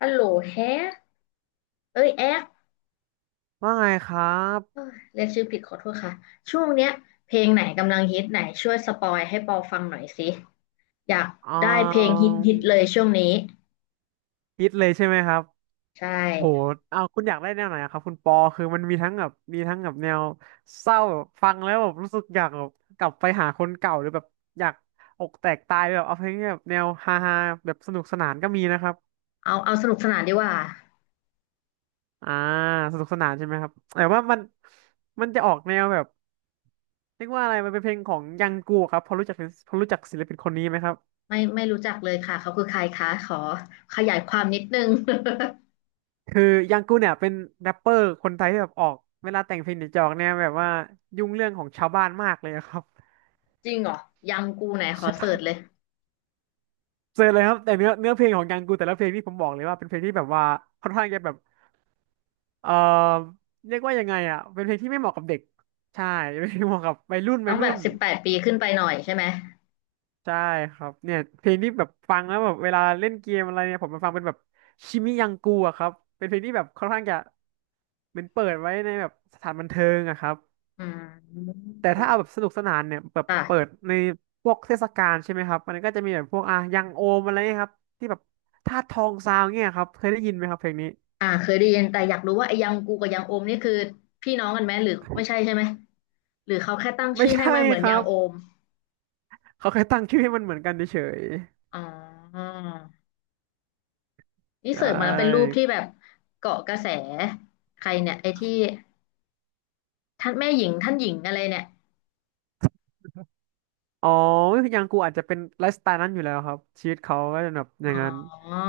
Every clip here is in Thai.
ฮัลโหลแฮกเอ้ยแอ๊กว่าไงครัเอ้บยเรียกชื่อผิดขอโทษค่ะ ช่วงเนี้ยเพลงไหนกำลังฮิตไหนช่วยสปอยให้ปอฟังหน่อยสิ อยากอ่ได้เพลงาฮิตฮิตเลยช่วงนี้ คิดเลยใช่ไหมครับใช่ โหเอาคุณอยากได้แนวไหนอะครับคุณปอคือมันมีทั้งแบบแนวเศร้าแบบฟังแล้วแบบรู้สึกอยากแบบกลับไปหาคนเก่าหรือแบบอยากอกแตกตายแบบเอาเพลงที่แบบแนวฮาฮาแบบสนุกสนานก็มีนะครับเอาสนุกสนานดีกว่าอ่าสนุกสนานใช่ไหมครับแต่ว่ามันจะออกแนวแบบเรียกว่าอะไรมันเป็นเพลงของยังกูครับพอรู้จักศิลปินคนนี้ไหมครับ ไม่รู้จักเลยค่ะ เขาคือใครคะขอขยายความนิดนึง คือยังกูเนี่ยเป็นแรปเปอร์คนไทยที่แบบออกเวลาแต่งเพลงหนียจะออกเนี่ยแบบว่ายุ่งเรื่องของชาวบ้านมากเลยอะครับ จริงเหรอ ยังกูไหน ขอใช่เสิร์ชเลยเจอเลยครับแต่เนื้อเพลงของยังกูแต่ละเพลงที่ผมบอกเลยว่าเป็นเพลงที่แบบว่าค่อนข้างจะแบบเอ่อเรียกว่ายังไงอ่ะเป็นเพลงที่ไม่เหมาะกับเด็กใช่ไม่เพลงเหมาะกับวัยรุ่นต้องแบบ18ปีขึ้นไปหน่อยใช่ไหมใช่ครับเนี่ยเพลงที่แบบฟังแล้วแบบเวลาเล่นเกมอะไรเนี่ยผมมาฟังเป็นแบบชิมิยังกูอะครับเป็นเพลงที่แบบค่อนข้างจะเป็นเปิดไว้ในแบบสถานบันเทิงอะครับ อืมแต่ถ้าเอาแบบสนุกสนานเนี่ยแบบเปิดค่ะ ในพวกเทศกาลใช่ไหมครับมันก็จะมีแบบพวกอ่ะยังโอมอะไรเงี้ยครับที่แบบธาตุทองซาวเงี้ยครับเคยได้ยินไหมครับเพลงนี้อ่าเคยได้ยินแต่อยากรู้ว่าไอ้ยังกูกับยังโอมนี่คือพี่น้องกันไหมหรือไม่ใช่ใช่ไหมหรือเขาแค่ตั้งไม่ชื่อให้ใช่มันเหมือนครัยังบโอมเขาแค่ตั้งชื่อให้มันเหมือนกันเฉยอ๋อๆนี่ใชเสิร์ชมาแล้วเป็นรูป่ที่แบบเกาะกระแสใครเนี่ยไอ้ที่ท่านแม่หญิงท่านหญิงอะไรเนี่ยอ๋อยังกูอาจจะเป็นไลฟ์สไตล์นั้นอยู่แล้วครับชีวิตเขาก็จะแบบออ๋ย่างนั้นอ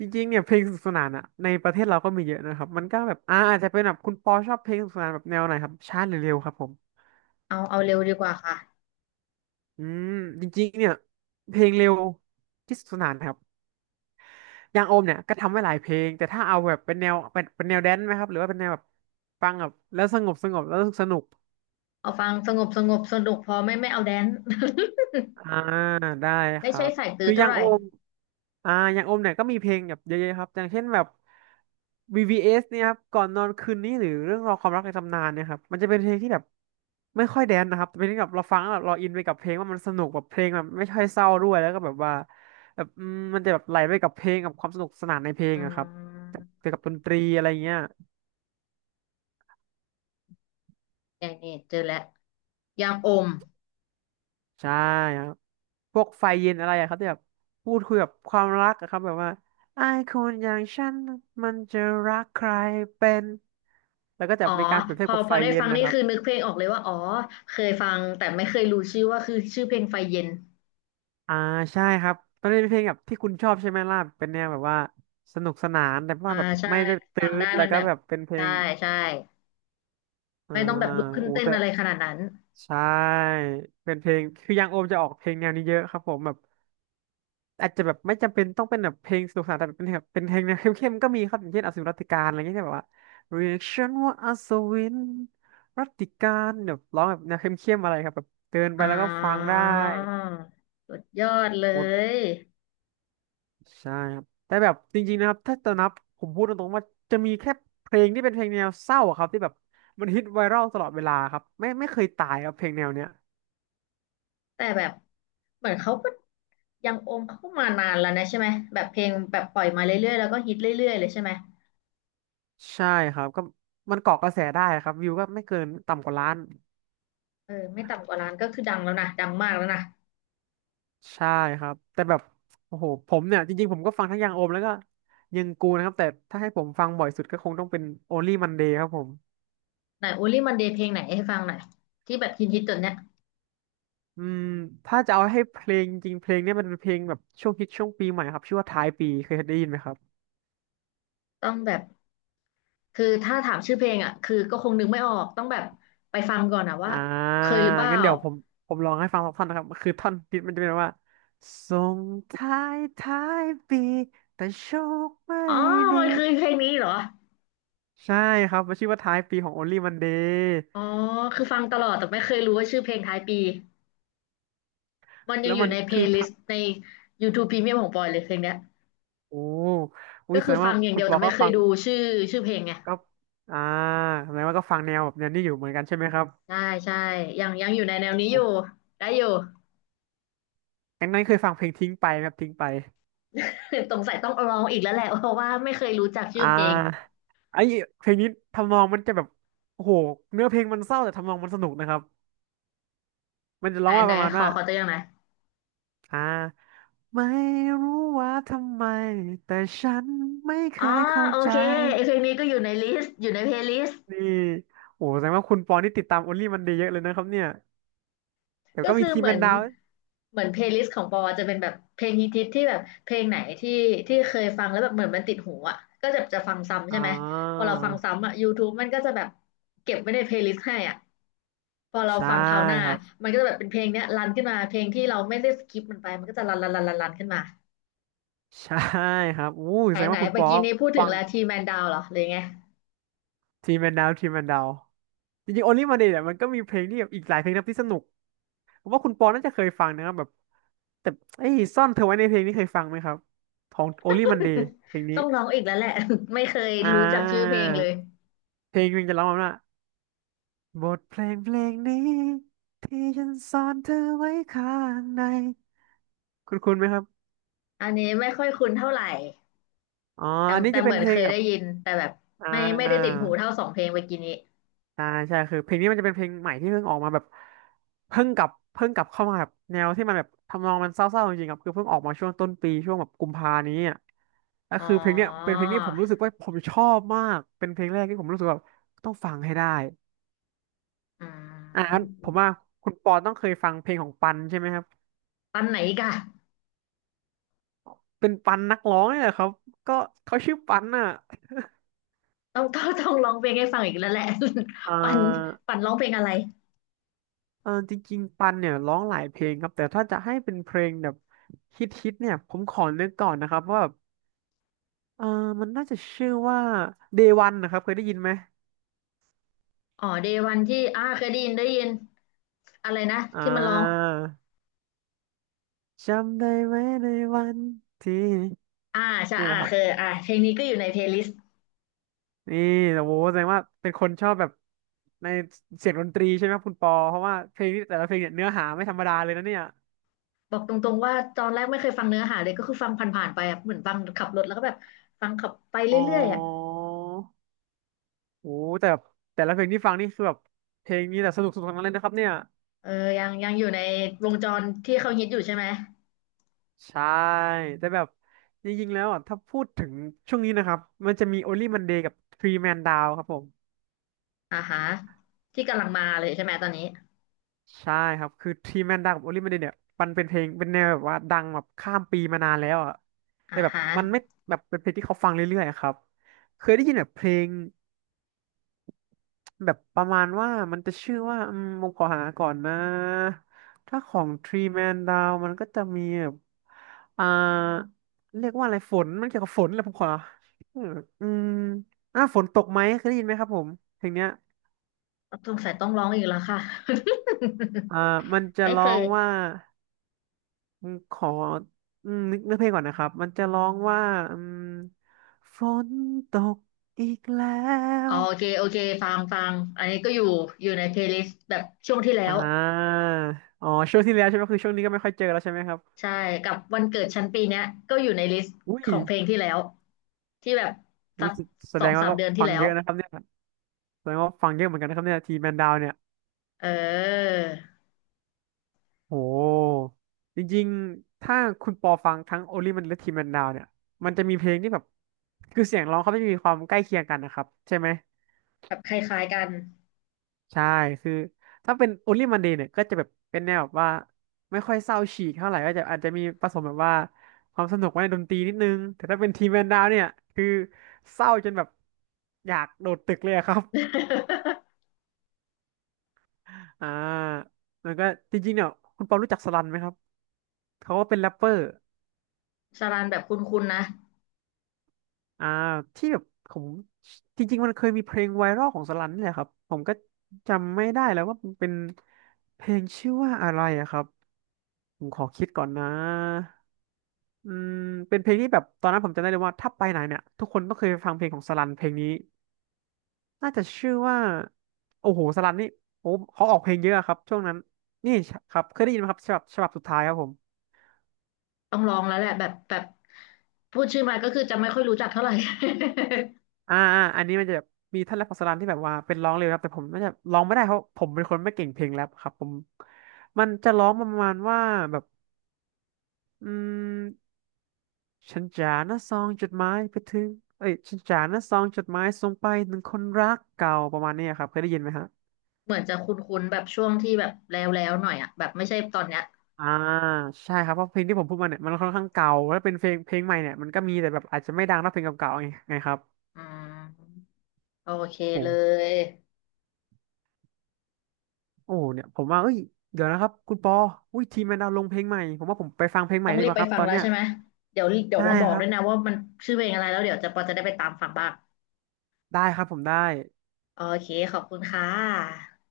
จริงๆเนี่ยเพลงสนุกสนานอะในประเทศเราก็มีเยอะนะครับมันก็แบบอาจจะเป็นแบบคุณปอชอบเพลงสนุกสนานแบบแนวไหนครับช้าหรือเร็วครับผมเอาเร็วดีกว่าค่ะอืมจริงๆเนี่ยเพลงเร็วที่สนุกสนานครับ อย่างโอมเนี่ยก็ทำไว้หลายเพลงแต่ถ้าเอาแบบเป็นแนวเป็นแนวแดนซ์ไหมครับหรือว่าเป็นแนวแบบฟังแบบแล้วสงบแล้วสนุกเอาฟังสงบสงบสนุกพอไม่เอาแดนซ์ อ่าได้ คไม่รัใช่บสายตืคือออเท่าย่างไหร่โอมอย่างโอมเนี่ยก็มีเพลงแบบเยอะๆครับอย่างเช่นแบบ VVS เอสเนี่ยครับก่อนนอนคืนนี้หรือเรื่องราวความรักในตำนานเนี่ยครับมันจะเป็นเพลงที่แบบไม่ค่อยแดนซ์นะครับแต่เป็นที่แบบเราฟังแล้วแบบเราอินไปกับเพลงว่ามันสนุกแบบเพลงแบบไม่ค่อยเศร้าด้วยแล้วก็แบบว่าแบบมันจะแบบไหลไปกับเพลงกับความสนุกสนานในเพลงอือะครับมเกี่ยวกับดนตรีอะไรเงี้ย นี่เจอแล้วยังโอม ใช่ครับพวกไฟเย็นอะไรอะครับที่แบบพูดคุยแบบความรักอะครับแบบว่าไอ้คนอย่างฉันมันจะรักใครเป็นแล้วก็จะอ๋อมีการเปรียบเทีพยบอกับพไฟอได้เย็นฟังนะนี่ครับคือนึกเพลงออกเลยว่าอ๋อเคยฟังแต่ไม่เคยรู้ชื่อว่าคือชื่อเพลงไฟเย็นอ่าใช่ครับตอนนี้เป็นเพลงแบบที่คุณชอบใช่ไหมล่ะเป็นแนวแบบว่าสนุกสนานแต่ว่าอ่าแบบใช่ไม่ได้ตืฟังได้ดแล้มัวนก็แบบแบบเป็นเพลใช่งใช่อ่าไม่ต้องแบบลุกขึ้นโอ้เต้นแต่อะไรขนาดนั้นใช่เป็นเพลงคือยังโอมจะออกเพลงแนวนี้เยอะครับผมแบบ อาจจะแบบไม่จำเป็นต้องเป็นแบบเพลงสนุกสนานแต่เป็นแบบเป็นเพลงแนวเข้มๆก็มีครับอย่างเช่นอสูรรัตติกาลอะไรเงี้ยที่แบบว่า reaction ว่าอัศวินรัตติกาลแบบร้องแบบแนวเข้มๆอะไรครับแบบเดินไปอ่แล้วก็ฟังาได้สุดยอดเลหมดยใช่ครับแต่แบบจริงๆนะครับถ้าจะนับผมพูดตรงๆว่าจะมีแค่เพลงที่เป็นเพลงแนวเศร้าอะครับที่แบบมันฮิตไวรัลตลอดเวลาครับไม่เคยตายครับเพลงแนวเนี้ยแต่แบบเหมือนเขาก็ยังโอมเขาก็มานานแล้วนะใช่ไหมแบบเพลงแบบปล่อยมาเรื่อยๆแล้วก็ฮิตเรื่อยๆเลยใช่ไหมใช่ครับก็มันเกาะกระแสได้ครับวิวก็ไม่เกินต่ำกว่าล้าน เออไม่ต่ำกว่าล้านก็คือดังแล้วนะดังมากแล้วนะใช่ครับแต่แบบโอ้โหผมเนี่ยจริงๆผมก็ฟังทั้งยังโอมแล้วก็ยังกูนะครับแต่ถ้าให้ผมฟังบ่อยสุดก็คงต้องเป็น Only Monday ครับผมไหนโอลี่มันเดย์เพลงไหนให้ฟังหน่อยที่แบบฮิตๆตอนเนี้ยอืมถ้าจะเอาให้เพลงจริงๆเพลงเนี่ยมันเป็นเพลงแบบช่วงฮิตช่วงปีใหม่ครับชื่อว่าท้ายปีเคยได้ยินไหมครับต้องแบบ คือถ้าถามชื่อเพลงอ่ะคือก็คงนึกไม่ออกต้องแบบไปฟังก่อนอ่ะว่าอ่าเคยหรือเปล่างั้นเดี๋ยวผมลองให้ฟังสักท่อนนะครับคือท่อนฮิตมันจะเป็นว่าส่งท้ายปีแต่โชคไม่อ๋อดีมันคือเพลงนี้เหรอใช่ครับมันชื่อว่าท้ายปีของ Only Monday อ๋อคือฟังตลอดแต่ไม่เคยรู้ว่าชื่อเพลงท้ายปีมันยัแล้งวอมัยู่นในเพลคือ ย์ลิสต์ใน YouTube Premium ของปอยเลยเพลงเนี้ยโอ้อุ้ก็ยแสคืดองฟัว่างอย่างคุเดีณยวปแต่อไม่ก็เคฟัยงดูชื่อชื่อเพลงไงก็อ่าแสดงว่าก็ฟังแนวแบบแนวนี้อยู่เหมือนกันใช่ไหมครับใช่ใช่ยังอยู่ในแนวนี้โออยู่้ได้อยู่ งั้นเคยฟังเพลงทิ้งไปไหมครับทิ้งไป สงสัยต้องลองอีกแล้วแหละเพราะว่าไม่เคยรู้จักชื่อ่อเพลงาไอ้เพลงนี้ทำนองมันจะแบบโอ้โหเนื้อเพลงมันเศร้าแต่ทำนองมันสนุกนะครับมันจะไหร้นองว่าไหนประมาณขอว่าขอตัวอย่างไหนอยอ่าไม่รู้ว่าทำไมแต่ฉันไม่เคอ๋อยเข้าโอใจเคไอเพลงนี้ก็อยู่ในลิสต์อยู่ในเพลย์ลิสต์ นี่โอ้โหแสดงว่าคุณปอนี่ติดตามโอลลี่มันดีเยอะเลยนะครับเนี่ยเดี๋ยวก็ก็มีคือทีมเหมือเป็นนดาวเพลย์ลิสต์ของปอจะเป็นแบบเพลงฮิตๆที่แบบเพลงไหนที่เคยฟังแล้วแบบเหมือนมันติดหูอ่ะก็จะฟังซ้ำอ่ใช่ไหมพอาเราฟังซ้ำอ่ะ YouTube มันก็จะแบบเก็บไว้ในเพลย์ลิสต์ให้อ่ะพอเราใช่ฟังคราวหน้าครับ มันก็จะแบบเป็นเพลงเนี้ยรันขึ้นมาเพลงที่เราไม่ได้สกิปมันไปมันก็จะรันรันรันรันรันขึ้นมาใช่ครับอู้ไหนแสดงไหนว่าคุณเมื่อป๊อกี้ปนี้พูดถึฟังงลาทีแมนดาวเหรอหรือไง ทีมแมนดาวจริงๆโอลิมาเดเนี่ยมันก็มีเพลงที่แบบอีกหลายเพลงนะครับที่สนุกผมว่าคุณปอน่าจะเคยฟังนะครับแบบแต่ไอ้ยซ่อนเธอไว้ในเพลงนี้เคยฟังไหมครับของโอลิมันเดย์เพลง นี้ต้องร้องอีกแล้วแหละ ไม่เคยอ่รู้จักชื่อาเพลงเลยเพลงมันจะร้องว่าบทเพลงเพลงนี้ที่ฉันซ่อนเธอไว้ข้างในคุณคุณไหมครับอันนี้ไม่ค่อยคุ้นเท่าไหร่ อ๋อแต่อันนี้แต่จะเหเป็นมือนเพลเคงยกัได้บยินแต่แบบอ่ไม่ไม่ได้ติดหูเท่าา สองเพลงเมื่อกี้นี้ใช่คือเพลงนี้มันจะเป็นเพลงใหม่ที่เพิ่งออกมาแบบเพิ่งกลับเข้ามาแบบแนวที่มันแบบทำนองมันเศร้าๆจริงๆครับคือเพิ่งออกมาช่วงต้นปีช่วงแบบกุมภานี้อ่ะก็อ๋อคือเพลงเนี้ยเป็นเพลงที่ผมรู้สึกว่าผมชอบมากเป็นเพลงแรกที่ผมรู้สึกว่าต้องฟังให้ได้อือ่างั้นผมว่ามคุณปอต้องเคยฟังเพลงของปันใช่ไหมครับปันไหนอีกอะเป็นปันนักร้องเนี่ยแหละครับก็เขาชื่อปันอ่ะต้องร้องเพลงให้ฟังอีกแล้วแหละ เอ่ ปันาปันร้องเพลงอะไรจริงๆปันเนี่ยร้องหลายเพลงครับแต่ถ้าจะให้เป็นเพลงแบบฮิตๆเนี่ยผมขอนึกก่อนนะครับว่า เออมันน่าจะชื่อว่า Day One นะครับเคยได้ยินไหมอ๋อเดวันที่อ่าเคยได้ยินได้ยินอะไรนะอ่าที่มันร้องจำได้ไหมในวันที่อ่าใช่นี่อ่านะครับเคยอ่าเพลงนี้ก็อยู่ในเพลย์ลิสต์นี่โอ้โหแสดงว่าเป็นคนชอบแบบในเสียงดนตรีใช่ไหมครับคุณปอเพราะว่าเพลงนี้แต่ละเพลงเนี่ยเนื้อหาไม่ธรรมดาเลยนะเนี่ยบอกตรงๆว่าตอนแรกไม่เคยฟังเนื้อหาเลยก็คือฟังผ่านๆไปอะเหมือนฟังขับรถแล้วก็แบบฟังขับไปอ๋อเรื่อยๆอะโอ้โหแต่แบบแต่ละเพลงที่ฟังนี่คือแบบเพลงนี้แต่สนุกสุดทั้งนั้นเลยนะครับเนี่ยเออยังอยู่ในวงจรที่เขาฮิตอยู่ใช่ไหม ใช่แต่แบบจริงๆแล้วอ่ะถ้าพูดถึงช่วงนี้นะครับมันจะมี Only Monday กับ Three Man Down ครับผม อ่าฮะที่กำลังมาเลยใช่ไหมตอนนี้ใช่ครับคือที่แม่นดังกับโอลิเมเดนเนี่ยมันเป็นเพลงเป็นแนวแบบว่าดังแบบข้ามปีมานานแล้วอ่ะแต่อ่าแบบฮะมันไม่แบบเป็นเพลงที่เขาฟังเรื่อยๆอะครับเคยได้ยินแบบเพลงแบบประมาณว่ามันจะชื่อว่าผมขอหาก่อนนะถ้าของ Three Man Down มันก็จะมีแบบอ่าเรียกว่าอะไรฝนมันเกี่ยวกับฝนแหละผมขอเอออืมอ่าฝนตกไหมเคยได้ยินไหมครับผมเพลงเนี้ยสงสัยต้องร้องอีกแล้วค่ะ อ่า มันจะไม่ร้เคอยงว่า ขอนึกเนื้อเพลงก่อนนะครับ มันจะร้องว่าอืมฝนตกอีกแล้อ๋อวโอเคโอเคฟังฟังอันนี้ก็อยู่อยู่ในเพลย์ลิสต์แบบช่วงที่แล้อ่วาอ๋อช่วงที่แล้วใช่ไหมคือช่วงนี้ก็ไม่ค่อยเจอแล้วใช่ไหมครับใช่กับวันเกิดชั้นปีเนี้ยก็อยู่ในลิสต์อุ้ขยองเพลงที่แล้วที่แบบอุ้สัยกแสแสสดองงว่าสามก็เดือนที่ฟังแล้เยวอะนะครับเนี่ยแสดงว่าฟังเยอะเหมือนกันนะครับเนี่ยทีแมนดาวเนี่ยเออโหจริงๆ ถ้าคุณปอฟังทั้งโอลิมันและทีแมนดาวเนี่ย มันจะมีเพลงที่แบบคือเสียงร้องเขาไม่มีความใกล้เคียงกันนะครับใช่ไหม แบบคล้ายๆกัน ใช่คือถ้าเป็น Only Monday เนี่ยก็จะแบบเป็นแนวแบบว่าไม่ค่อยเศร้าฉีกเท่าไหร่ก็จะอาจจะมีผสมแบบว่าความสนุกไว้ในดนตรีนิดนึง แต่ถ้าเป็นทีมแมนดาวเนี่ย คือเศร้าจนแบบอยากโดดตึกเลยอะครับ อ่าแล้วก็จริงๆเนี่ยคุณเปารู้จักสลันไหมครับ เขาก็เป็นแรปเปอร์สารันแบบคุ้นๆนะอ่าที่แบบผมจริงๆมันเคยมีเพลงไวรัลของสลันนี่แหละครับผมก็จำไม่ได้แล้วว่ามันเป็นเพลงชื่อว่าอะไรอะครับผมขอคิดก่อนนะ อืมเป็นเพลงที่แบบตอนนั้นผมจำได้เลยว่าถ้าไปไหนเนี่ยทุกคนต้องเคยฟังเพลงของสลันเพลงนี้น่าจะชื่อว่าโอ้โหสลันนี่โอ้เขาออกเพลงเยอะครับช่วงนั้นนี่ครับเคยได้ยินไหมครับฉบับสุดท้ายครับผมต้องลองแล้วแหละแบบแบบพูดชื่อมาก็คือจะไม่ค่อยรู้จักเท่าไหร่ อันนี้มันจะแบบมีท่านแรปของสลันที่แบบว่าเป็นร้องเร็วครับแต่ผมน่าจะร้องไม่ได้เพราะผมเป็นคนไม่เก่งเพลงแรปครับผมมันจะร้องประมาณว่าแบบอืมฉันจานะซองจดหมายไปถึงเอ้ยฉันจานะซองจดหมายส่งไปถึงคนรักเก่าประมาณนี้ครับเคยได้ยินไหมฮะ เหมือนจะคุ้นๆแบบช่วงที่แบบแล้วแล้วหน่อยอ่ะแบบไม่ใช่ตอนเนี้ยอ่าใช่ครับเพราะเพลงที่ผมพูดมาเนี่ยมันค่อนข้างเก่าแล้วเป็นเพลงเพลงใหม่เนี่ยมันก็มีแต่แบบอาจจะไม่ดังเท่าเพลงเก่าๆไงครับอืมโอเคโอ้เลยโอ้เนี่ยผมว่าเอ้ยเดี๋ยวนะครับคุณปออุ้ยทีมแมนดาวลงเพลงใหม่ผมว่าผมไปฟังเพลงใหต้ม่องดีรีกบว่าไปครับฟังตอนแล้วเนี้ยใช่ไหมเดี๋ยวเดี๋ยวใช่มาบอคกรัด้บวยนะว่ามันชื่อเพลงอะไรแล้วเดี๋ยวจะปอจะได้ไปตามฟังบ้างได้ครับผมได้โอเคขอบคุณค่ะ